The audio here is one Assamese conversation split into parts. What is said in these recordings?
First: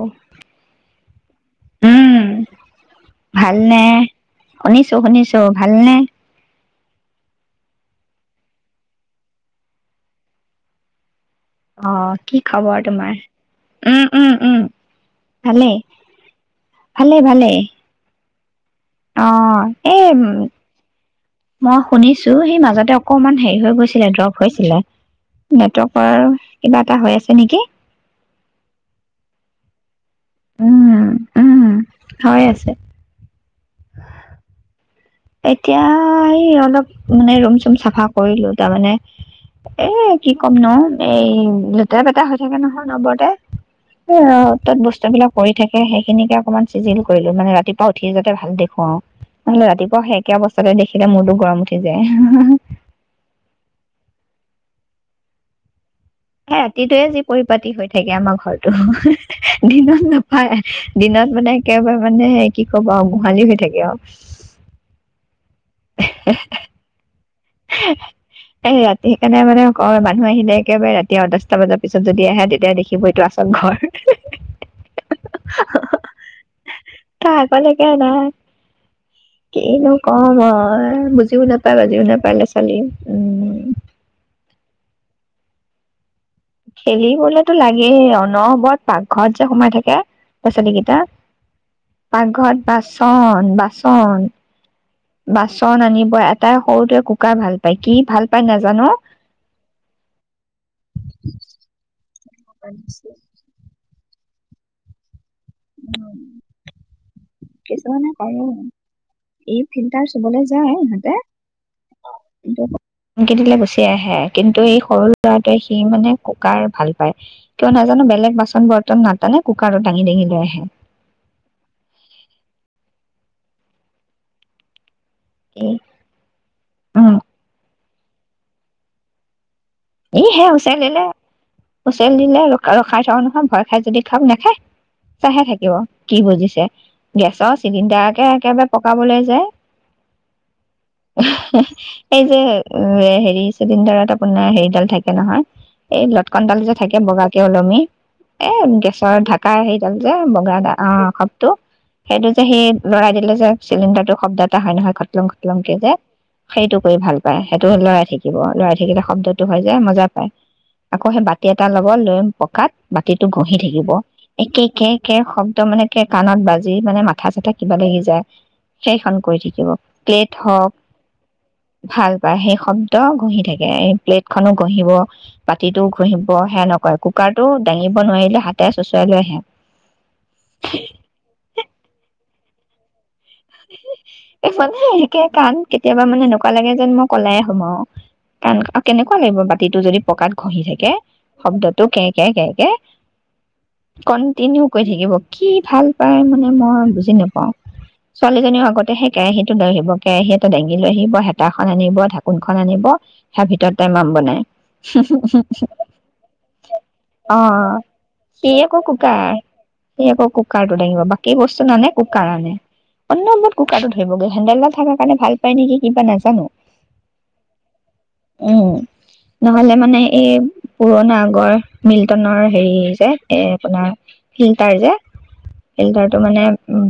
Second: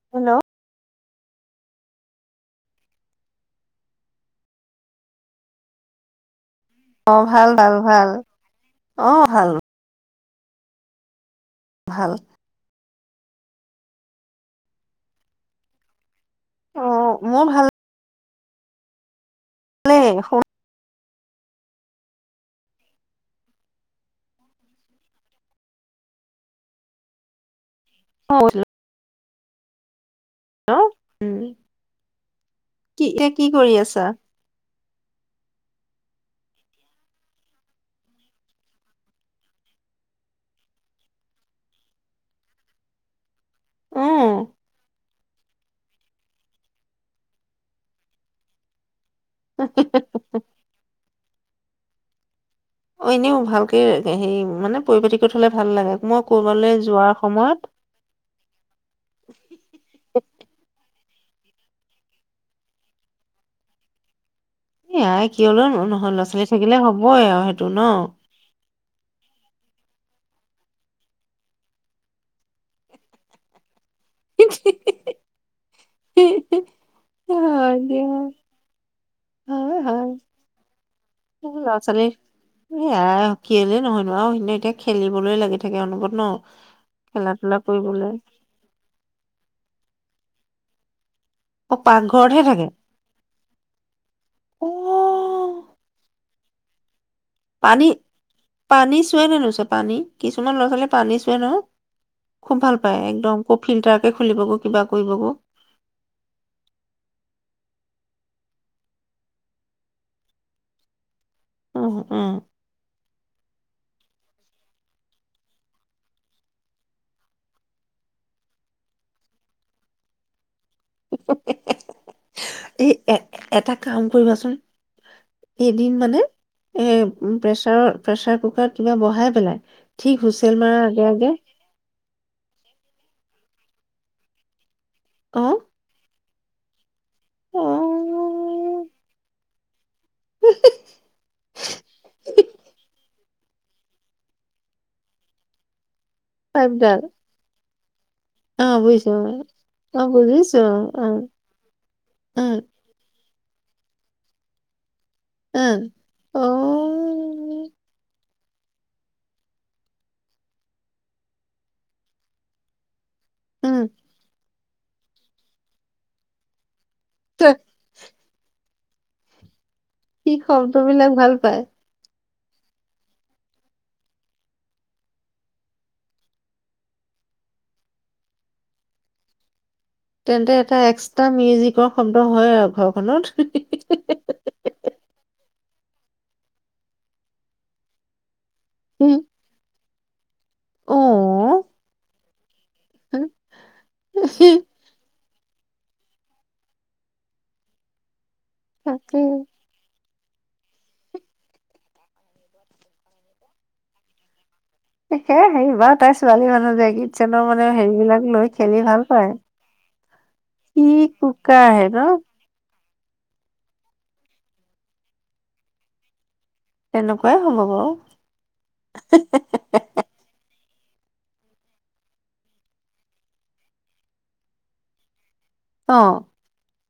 অহ। হেল্ল' উম, ভালনে? শুনিছো শুনিছো, ভালনে? অ', ভাল, ভাল, ভাল, অ', ভাল। ভাল অ', কি খবৰ? তোমাৰ উম উম উম ভালেই অ ভালে মোৰ ভালে অ ভালেই এই উ শুন মই শুনিছো সি মাজতে অকমান হেৰি হৈ গৈছিলে ড্ৰপ হৈছিলে নেটৱৰ্কৰ কিবা এটা হৈ আছে নেকি [unintelligible] উম উম হৈ আছে কি এতিয়া কি কৰি আছা এতিয়া এই অলপ মানে ৰুম চুম চাফা কৰিলো তাৰমানে এ কি ক'ম ন এই লেতেৰা পেটেৰা হৈ থাকে নহয় অনবৰতে অ এ অত তত বস্তু বিলাক কৰি থাকে সেইখিনিকে অকণমান চিজিল কৰিলো মানে ৰাতিপুৱা উঠি যাতে ভাল দেখো আৰু আহিলে ৰাতিপুৱা সেই একে অৱস্থাতে দেখিল মূৰটো গৰম উঠি যায় হু হু হু অ এনেও ভালকে হেৰি মানে পৰিপাটিকৈ থলে ভাল লাগে মই সেই কৰবালৈ যোৱাৰ ৰাতিটোয়ে যি সময়ত পৰিপাটি হৈ থাকে আমাৰ ঘৰতো দিনত নাপায় দিনত মানে একেবাৰে মানে কি ক'ব আৰু গোহালি হৈ থাকে আৰু কিয়নো নহয় লৰা-ছোৱালী থাকিলে হ'বই আৰু সেইটো ন [unintelligible] ৰাতি সেইকাৰণে মানে তেওঁ মোক কয় মানুহ আহিলে একেবাৰে ৰাতি দহটা বজাৰ পিছত যদি আহে তেতিয়া দেখিব এইটো আছল ঘৰ তই হয় আগলৈকে দিয়া নাই হয় কিনো হয় কওঁ মই বুজিও নাপাই বাজিও নাপায় ল'ৰা ছোৱালী এয়াই উম কেলে নহয়নো আৰু সেনেকে খেলিবলৈ লাগি থাকে অনবৰত ন খেলা খেলিবলেতো ধূলা লাগেই কৰিবলৈ অনবৰত পাকঘৰত যে সোমাই থাকে লৰা - ছোৱালীকেইটা অ পাকঘৰতহে থাকে পাকঘৰত বাচন বাচন অ বাচন আনিব এটাই সৰুটোৱে কু পানী পানী চুৱে নে নোছোয়ে পানী কিছুমান ল'ৰা ছোৱালীয়ে পানী চুৱে নহয় খুব ভাল পায় একদম ফ্লিটাৰ খুলিব গৈ কিবা কৰিব গৈ কিছুমানে ক ই ফিল্টাৰ চুবলৈ যায় ইহঁতে উম উম এনেকে দিলে গুচি এ আহে কিন্তু এই সৰু ল'ৰাটোৱে সি মানে কুকাৰ ভাল পায়, কিয়নো নাজানো বেলেগ বাচন বৰ্তন নাটানে কুকাৰত দাঙি দাঙি লৈ আহে। [unintelligible] এই এ এটা কাম কৰিবাচোন। এদিন মানে এ, উম প্ৰেছাৰৰ প্ৰেছাৰ কুকাৰত কিবা বঢ়াই পেলাই। ঠিক ই হে হুইচেল হুচাৰ মাৰা আগে দিলে, আগে হুঁচাৰ দিলে ৰ ৰ খাই থা নহয় ভয় খাই যদি খাওঁ নাখায়। অ চাহে থাকিব কি বুজিছে? গেছৰ অ চিলিণ্ডাৰকে একেবাৰে পকাবলৈ যায় এই যে হেৰি চিলিণ্ডাৰত আপোনাৰ হেৰি থাকে নহয় এই লটকনডাল যে পাইপডাল থাকে বগাকে ওলমি এ অ বুজিছো গেছৰ ঢাকা হেইডাল অ যে বগা বুজিছো অ' শবটো সেইটো অ যে সি লৰাই দিলে যে চিলিডাৰটো শব্দ এটা হয় নহয় শলংক অ যে, অ সেইটো কৰি ভাল পায় সেইটো লৰাই থাকে। থাকিব লৰাই থাকিলে শব্দটো হয় যে মজা পায় আকৌ সেই বাতি এটা ল'ব লৈ পকাত গটো গঁহি উম থাকিব একে কে কে শব্দ মানে কে কাণত বাজে মানে মাথা ত চাথা কিবা ল সি যায় সেইখন কৰি থাকিব প্লেট কি শব্দবিলাক ভাল পায় বা সেই শব্দ ঘঁহি থাকে এই প্লেট হাত খনো ঘঁহিব পাতিটোও ঘঁহিব সেয়া নকৰে কুকাৰটো দাঙিব নোৱাৰিলে হাতে চোঁচৰাই লৈ আহে তেন্তে এটা এক্সট্ৰা মিউজিকৰ শব্দ হয় আৰু ঘৰখনত মানে সেকে কান কেতিয়াবা মানে এনেকুৱা লাগে যেন মই কলাইে সোমাও কাৰ কেনেকুৱা লাগিব বাতিটো যদি পকা খহি থাকে অ'। শব্দটো কে ক ক ক কন্টিনিউ কৰি থাকিব। কি ভাল পায় মানে মই বুজি নাপাওঁ। ছোৱালীজনীৰ আগতে সেই তাকে কেৰাহীটো লৈ আহিব। কেৰাহী এটা দাঙি লৈ আহিব, হেতাখন আনিব, ঢাকোনখন আনিব, সেয়া ভিতৰত তাই মাম বনাই। সে হেৰি বা তাই ছোৱালী মানুহ যে কিটচেনৰ অ মানে হেৰিবিলাক লৈ সি আকৌ খেলি ভাল কুকাৰ পায়, সি আকৌ কুকাৰটো দাঙিব কি কুকা আহে ন। অন্নবৰত কুকাৰটো ধৰিবগে হেণ্ডেলডাল থাকাৰ কাৰণে ভাল পায় নেকি কিবা নাজানো। তেনেকুৱাই সোমাব। উম নহলে মানে এই পুৰণা আগৰ মিল্টনৰ হেৰি যে এ আপোনাৰ ফিল্টাৰ যে ফিল্টাৰটো অ', মানে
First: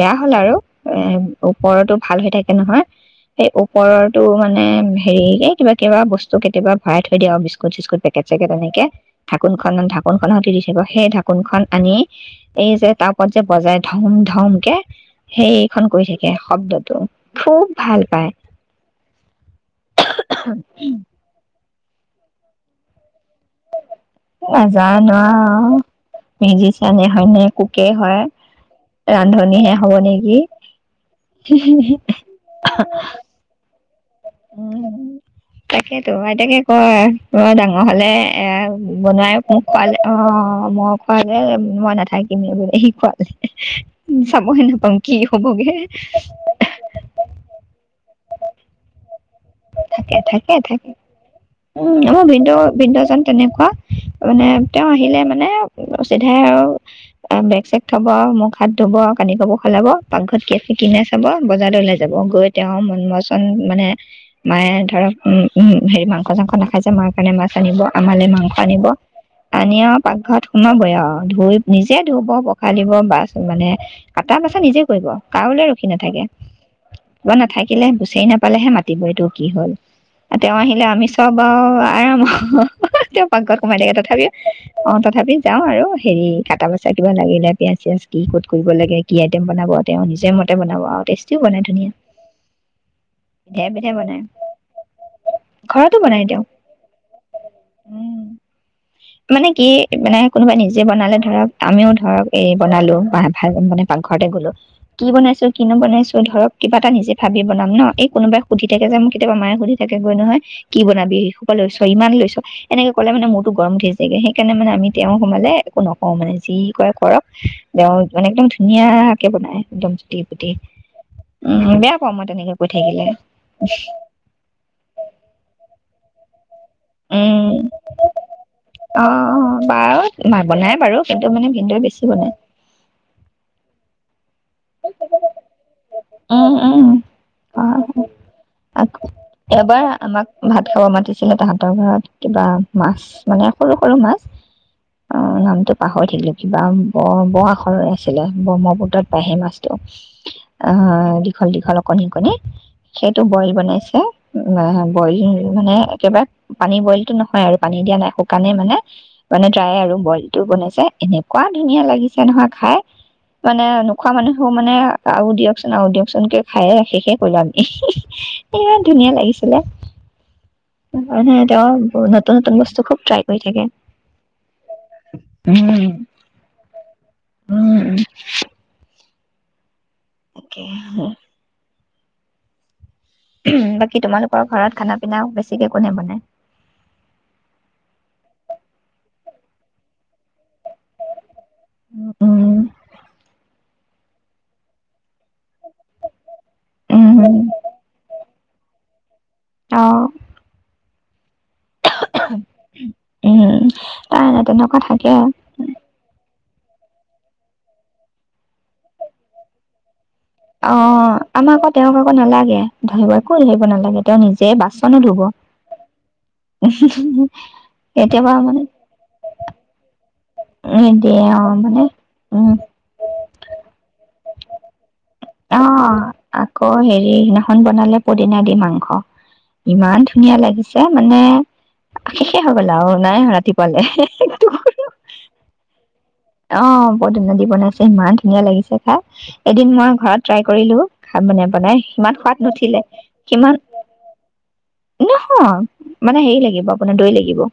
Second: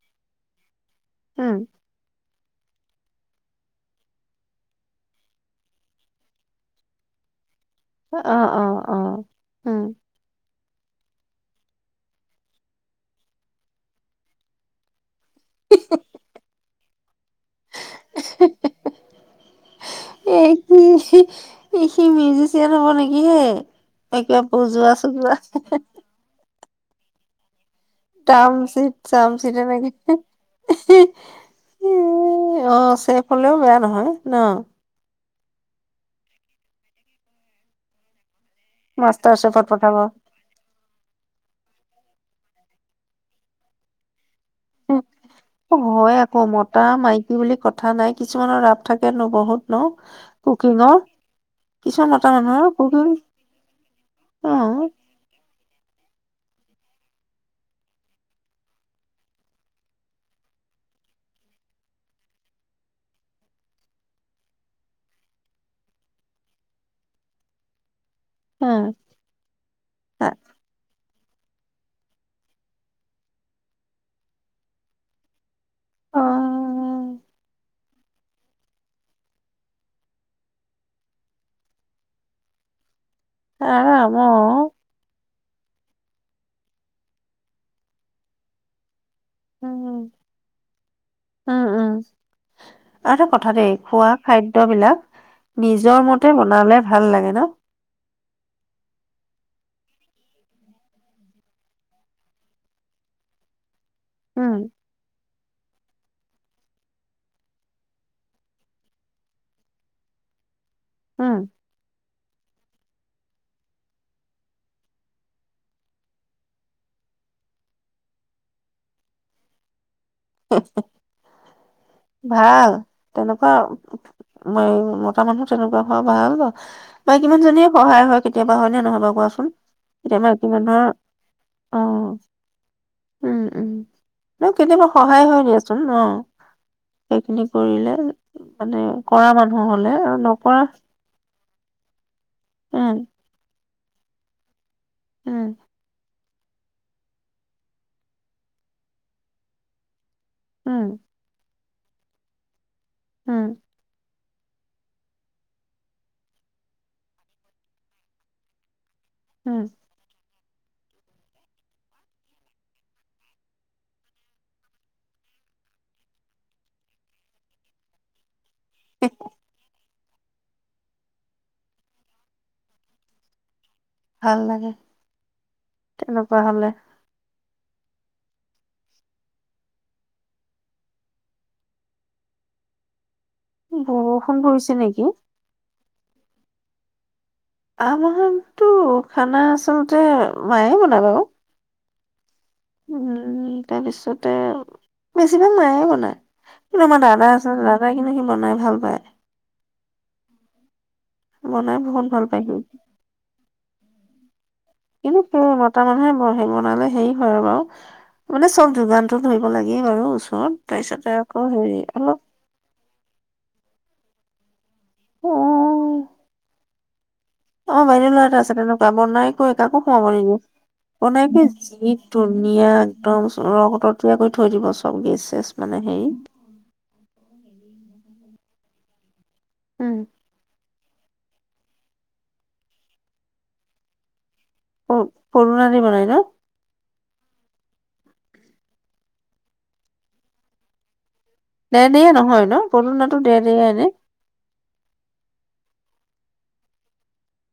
বেয়া। হল আৰু এ উম। ওপৰতো ভাল হৈ থাক নহয় সেই ওপৰৰটো মানে হেৰিকে কিবা কিবা বস্তু কেতিয়াবা ভৰাই থৈ দিয়া বিস্কুট অ', পেকেট চেকেট অ', এনেকে অ', উম, ঢাকোনখনত ঢাকোনখনত [unintelligible] কিব সেই ঢাকোনখন আনি এই যে তাৰ ওপৰত যে বজাই ধম ধম কে সেই [unintelligible] কৰি থাকে শব্দটো খুব ভাল পায়। ই সি মিউজিচিয়ান হব নেকি হে? এই কিবা বজোৱা নাজানো চজোৱা আৰু মিউজি এনে হয়নে কু টাৰ্ম চিট চাম চিটে নেকি, অ চেফ হলেও বেয়া নহয়। ন তাকেইটো, আইতাকে কয় তই ডাঙৰ হলে এ বনোৱাই মাষ্টাৰ মোক চেফত পঠাব খোৱালে অ মই খোৱাকে মই নাথা শিকোৱা হুম হয় আকৌ মতা মাইকী বুলি কথা নাই। কিছুমানৰ ৰাপ থাক কিয়নো বহুত ন থাকে থাকে থাকে কুকিঙৰ। উম কিছুমান অ মতা মানুহৰ কুকিং ভিনদেউ-ভিনদউজন তেনেকুৱা, মানে অ তেওঁ আহিলে মানে চিধাই আৰু বেগ চেগ থব, মুখ হাত ধুব আৰু, কানি কাপোৰ সলাব, পাকঘৰত কি আছে কি নাই চাব, বজাৰলে ওলাই যাব, গৈ তেওঁৰ মন পছন্দ মানে মায়ে ধৰক উ হেৰি মাংস [unintelligible] নাখায়চে মাৰ কাৰণে মাছ আনিব। আমালে মাংস আনিব। আনি আও পাকঘৰত সোমাবই আও। ধুই, নিজে ধুব, পখালিব, বাচ মানে কাটা বাচা নিজে কৰিব, কাৰোলে ৰখি অ নাথাকে। কিবা নাথাকিলে, বিচাৰি নাপালেহে মাতিব এইটো কি হ'ল আৰু তেওঁ আহিলে আমি চবা [unintelligible] পাকঘৰত সোমাই থাকে, আৰাম অ তথাপিও অ তথাপি যাওঁ আৰু হেৰি কটা বচা কিবা লাগিলে, পিয়াজ চিয়াজ কি ক'ত কৰিব লাগে কি আইটেম বনাব উম তেওঁ। নিজে মতে বনাব আৰু টেষ্টিও বনাই উম উম ধুনীয়া। আৰু এটা কথা বিধে দেই বিধে বনাই ঘৰত। মোৰ মতে বনালে ভাল লাগে ন। উম মানে কি মানে কোনোবাই নিজে বনালে ধৰক আমিও ধৰক এ বনালো বা ভাল মানে পাকঘৰতে গলো উম কি বনাইছে? কিনো বনাইছো ধৰক কিবা এটা নিজে ভাবি বনাম ন, এই কোনোবাই সুধি থাকে যে মোক কেতিয়াবা মায়ে সুধি থাকিব নহয়। কি বনাবি? উম এসোপা পা লৈছ ইমান লৈছ? এনেকে কলে মানে মোৰটো গৰম উঠি তিকে সেইকাৰণে মানে আমি তেওঁ সোমালে একো নকওঁ মানে, যি কৰে কৰক। তেওঁ মানে একদম ধুনীয়াকে বনাই একদম। চুটি পুটি উম বেয়া পাওঁ মই তেনেকে কৈ ভাল, থাকিলে তেনেকুৱা উম, মতা মানুহ তেনেকুৱা অ ভাল উম মাইকীজনীয়ে সহায় হয় কেতিয়াবা হয়নে অ নহয় কোৱাচোন। বাৰু কেতিয়াবা মা মাইকী বনাই মানুহৰ বাৰু কিন্তু মানে ভিনদেউ বেছি বনাই অ-উম-উম ন! কেতিয়াবা সহায় হয় দিয়াচোন। [unintelligible] ন উম উম সেইখিনি কৰিলে মানে অ কৰা মানুহ এবাৰ হলে আৰু আমাক নকৰা ভাত খাব মাতিছিলে তাহাঁতৰ ঘৰত কিবা মাছ উম, মানে সৰু সৰু মাছ। অ' উম, নামটো পাহৰি থাকিলো। কিবা ব-ব আখৰৰে আছিলে ব্ৰহ্মপুত্ৰত পায় হেই মাছটো উম, অ', দীঘল দীঘল অক কনে কনে সেইটো বইল উম, বনাইছে উ - উ বইল মানে একেবাৰে পানী বইলটো নহয় আৰু পানী দিয়া নাই। শুকানেই মানে- মানে উম, তায় আৰু বয়। বনাইছে এনেকুৱা ধুনীয়া লাগিছে নহয় খাই মানে নোখোৱা মানুহেও মানে আৰু দিয়কচোন আৰু দিয়কচোনকে খায়ে ৰা শেষে কৰিলো আমি ধুনীয়া লাগিছিলে। [unintelligible] তেওঁ নতুন নতুন বস্তু, খুব ট্ৰাই কৰি থাকে। ভাল লাগে। তেনেকুৱা হ'লে। উম, উম। অকে বাকী বৰষুণ তোমালোকৰ পৰিছে ঘৰত খানা নেকি? পিনাও বেছিকে কোনে বনাই? আমাৰতো খানা আচলতে মায়ে বনায় বাও। উ উম উম, তাৰপিছতে বেছিভাগ মায়ে বনায় কিন্তু আমাৰ উম দাদা আছে দাদাই। [unintelligible] বনাই ভাল পায়। অ বনাই বহুত ভাল পাই সি। উম তাই নাই তেনেক এইবোৰ [unintelligible] মতা মানুহে বহে। [unintelligible] মানে হেৰি হয় বাৰু মানে চব যোগানটো ধৰিব লাগেই বাৰু ও অ, আমাক আকৌ তেওঁক আকৌ নালাগে। ধৰিব একো ধৰিব নালাগে তেওঁ নিজে বা কোনে ধব, অ উম্ হু-হু আমাৰ বাইদেউ ল'ৰা কেতিয়াবা এটা আছে মানে তেনেকুৱা বনাই কৰি কাকো সোমাব নিদিয়ে। নিদিয়ে বনাই অ কি মানে যি উম ধুনীয়া একদম। [unintelligible] [unintelligible] কৰি থৈ দিবচো অ, আকৌ হেৰি সিদিনাখন বনালে পদিনা দি মাংস। উম। ইমান ধুনীয়া লাগিছে। [unintelligible] মানে শেষে হৈ গল আৰু নাই ৰাতিপুৱালে। পদুনা দি বনাই ন? অ। পদিনা দি বনাইছে ইমান ধুনীয়া লাগিছে খাই, এদিন মই ঘৰত ট্ৰাই কৰিলোঁ। খাবলৈ বনাই দেৰদেৰীয়া সিমান নহয় সোৱাদ ন? নুঠিলে পদুনাটো সিমান দেৰদেৰীয়াই নে? নহয় মানে হেৰি লাগিব আপোনাৰ দৈ লাগিব।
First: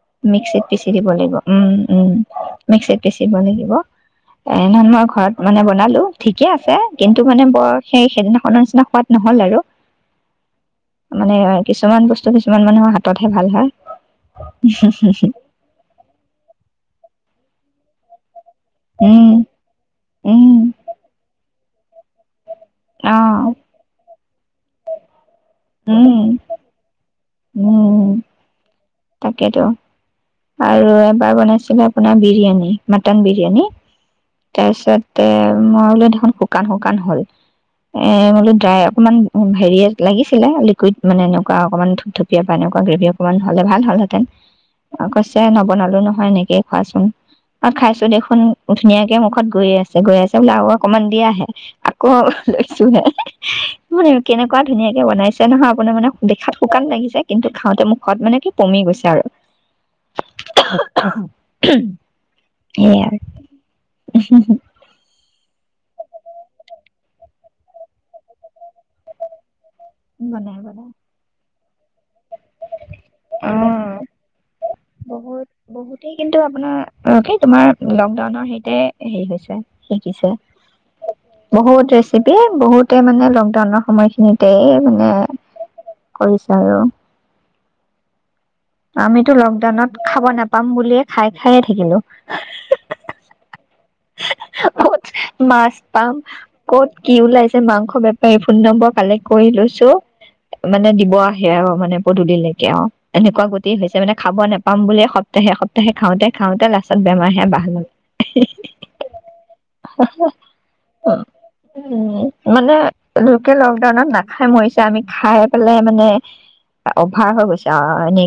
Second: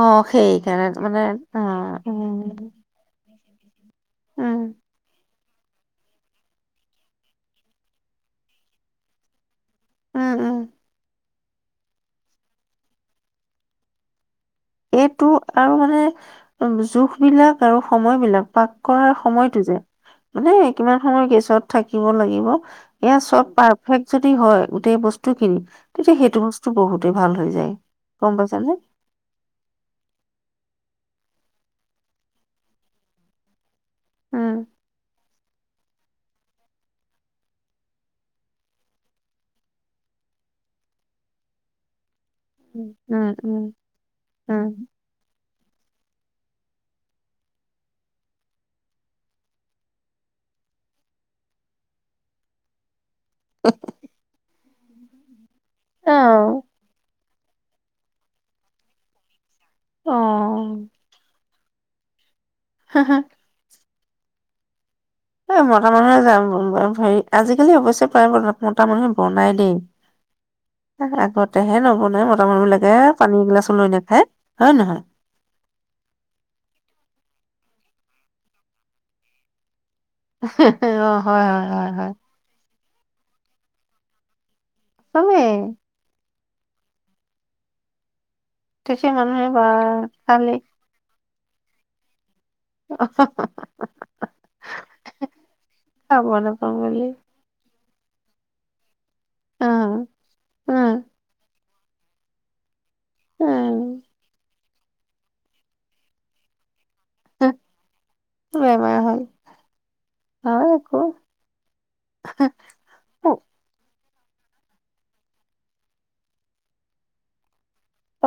অ, মিক্সিত সেইকাৰণে পিচি দিব মানে লাগিব অ উম, উম, উম্। [unintelligible] লাগিব। এ [unintelligible] ঘৰত। মানে বনালো ঠিকে আছে কিন্তু মানে বৰ সেই সেইদিনাখনৰ নিচিনা সোৱাদ নহল আৰু উম-উম। মানে কিছুমান বস্তু কিছুমান মানুহৰ হাতত হে ভাল হয়। এইটো আৰু মানে জোখ বিলাক আৰু সময় বিলাক। পাক কৰাৰ উম, সময়তটো যে মানে উম। কিমান সময় গেছত থাকিব লাগিব। এয়া চব অ' পাৰফেক্ট যদি হয় গোটেই বস্তু কিনি তেতিয়া উম, সেইটো বস্তু বহুত ভাল হৈ যায় উম, গম পাইছা নে? তাকেতো আৰু এবাৰ বনাইছিলে আপোনাৰ বিৰিয়ানী, মাটন বিৰিয়ানী। উম তাৰপিছতে- মই বোলো দেখোন শুকান শুকান হল এ বোলো ড্ৰাই অকনমান হেৰিয়ে লাগিছিলে লিকুইড মানে এনেকুৱা অকনমান ধুপ ধুপ [unintelligible] এনেকুৱা গ্ৰেভি উম অকমান হলে উম ভাল হলহেঁতেন। উম ছে নবনালো নহয় এনেকেয়ে খোৱাচোন আৰু খাইছোঁ দেখোন ধুনীয়াকে মুখত গৈ আছে গৈ আছে বোলে আৰু অকনমান দিয়াহে আকৌ লৈছোঁহে। মানে কেনেকুৱা ধুনীয়াকে বনাইছে নহয় আপোনাৰ মানে দেখাত উম শুকান লাগিছে কিন্তু খাওঁতে মুখত মানে কি পমি গৈছে আৰু। অ [inaudible] হ হা উ হু হু এই মতা মানুহে মম হেৰি আজিকালি অৱশ্যে প্ৰায় মতা মানুহে বনাই দেই। বনাই বনাই আগতেহে নবনাই মতা মানুহ বিলাকে, পানী এগিলাচো লৈ অ নাখায় হয়ে ন বহুত বহুতেই কিন্তু আপোনাৰ সেই তোমাৰ লকডাউনৰ সেইতে হেৰি হৈছে শিকিছে অ হয় হয় হয় বহুত হয় ৰেচিপি বহুত তে মানে লকডাউনৰ সময়খিনিত তে মানে চবেই কৰিছ আৰু তেতিয়া আমিতো মানুহে বা লকডাউনত খাব খালি নাপাম বুলিয়ে খাই খায়েই থাকিলোঁ। [inaudible] কত মাছ পাম খাব নাপাওঁ কত বুলি কি ওলাইছে মাংস খবে পি ফোন নম্বৰ কালেক্ট কৰি লৈছোঁ অ', মানে অ', দিব আহে আৰু মানে পদূলিৰ লেকে অ এনেকুৱা গুটেই হৈছে অ', মে খাব নেপ পাম বুলিয়ে সপ্তাহে সপ্তাহে খাওঁতে খাওঁতে লাষ্ট বেমাৰহে বাহ ললে বেমাৰ হ'ল হয় তাহলে একো উ মানে ও, লোকে লকডাউনত না খাই মৰিছে আমি খাই পেলাই মানে অভাৰ হৈ গৈছে।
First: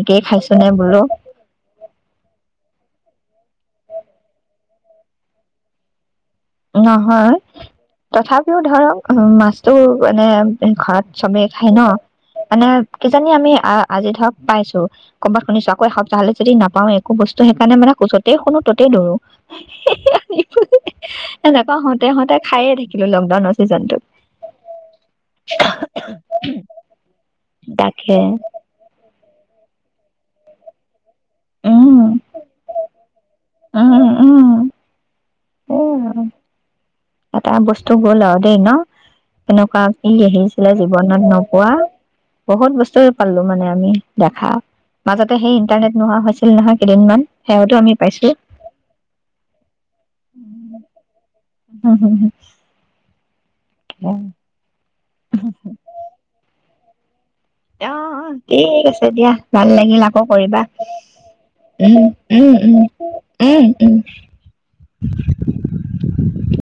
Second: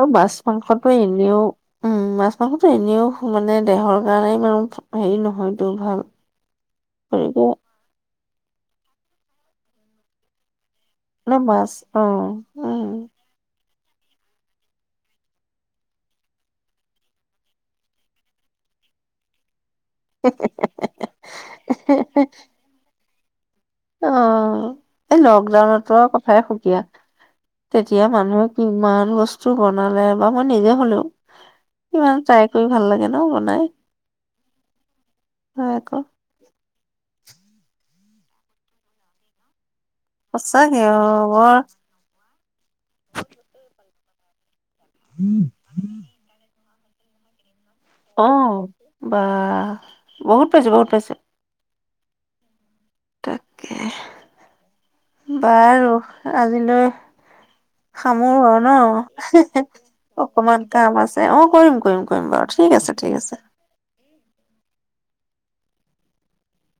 আৰু মাছ খাইছো নে মাংসটো বোলো এনেও উম মাছ মাংসটো এনেও মানে দেহৰ কাৰণে ইমান হেৰি নহয়টো ভাল। নহয় গতিকে তথাপিও ধৰক অহ, মাছটো এনে ঘৰত ন চবেই খাই মাছ ন, অ', মানে উম, কিজানি আমি আহ আজি ধৰক পাইছোঁ কৰবাত শুনিছোঁ আকৌ এসপ্তাহলে যদি নাপাওঁ একো বস্তু সেইকাৰণে মানে যতেই শুনো ততেই দৌৰো। তই হওঁতে হওঁতে খায়ে থাকি [unintelligible] লকডাউনত অ'। এই লকডাউনতো আও কথাই সুকীয়া। তেতিয়া তাকে মানুহে কিমান বছ [unintelligible] বনালে বা মই নিজে হলেও, উম ইমান ট্ৰাই কৰি ভাল লাগে ন। নাই। উম উম হয় এ আকৌ। [unintelligible] টো গ'ল দেই ন? এনেকুৱা ই আহিছিলে সঁচাকে জীৱনত অ', বৰ নোপোৱা। বহুত বস্তু পালোঁ মানে আমি দেখা। মাজতে সেই ইন্টাৰনেট নোহোৱা হৈছিল নহয়। এদিনমান অ', বা! বহুত পাইছোঁ, বহুত পাইছোঁ। উম্। উম, হু। উম। বাৰু, আজিলৈ অ', অ' সামৰো আৰু ন ঠিক আছে দিয়া ভাল লাগিল, আকৌ অকমান কৰিবা কাম আছে অ', কৰিম উম, কৰিম কৰিম বাৰু উম, ঠিক আছে ঠিক আছে। উম, উম, উম। [inaudible]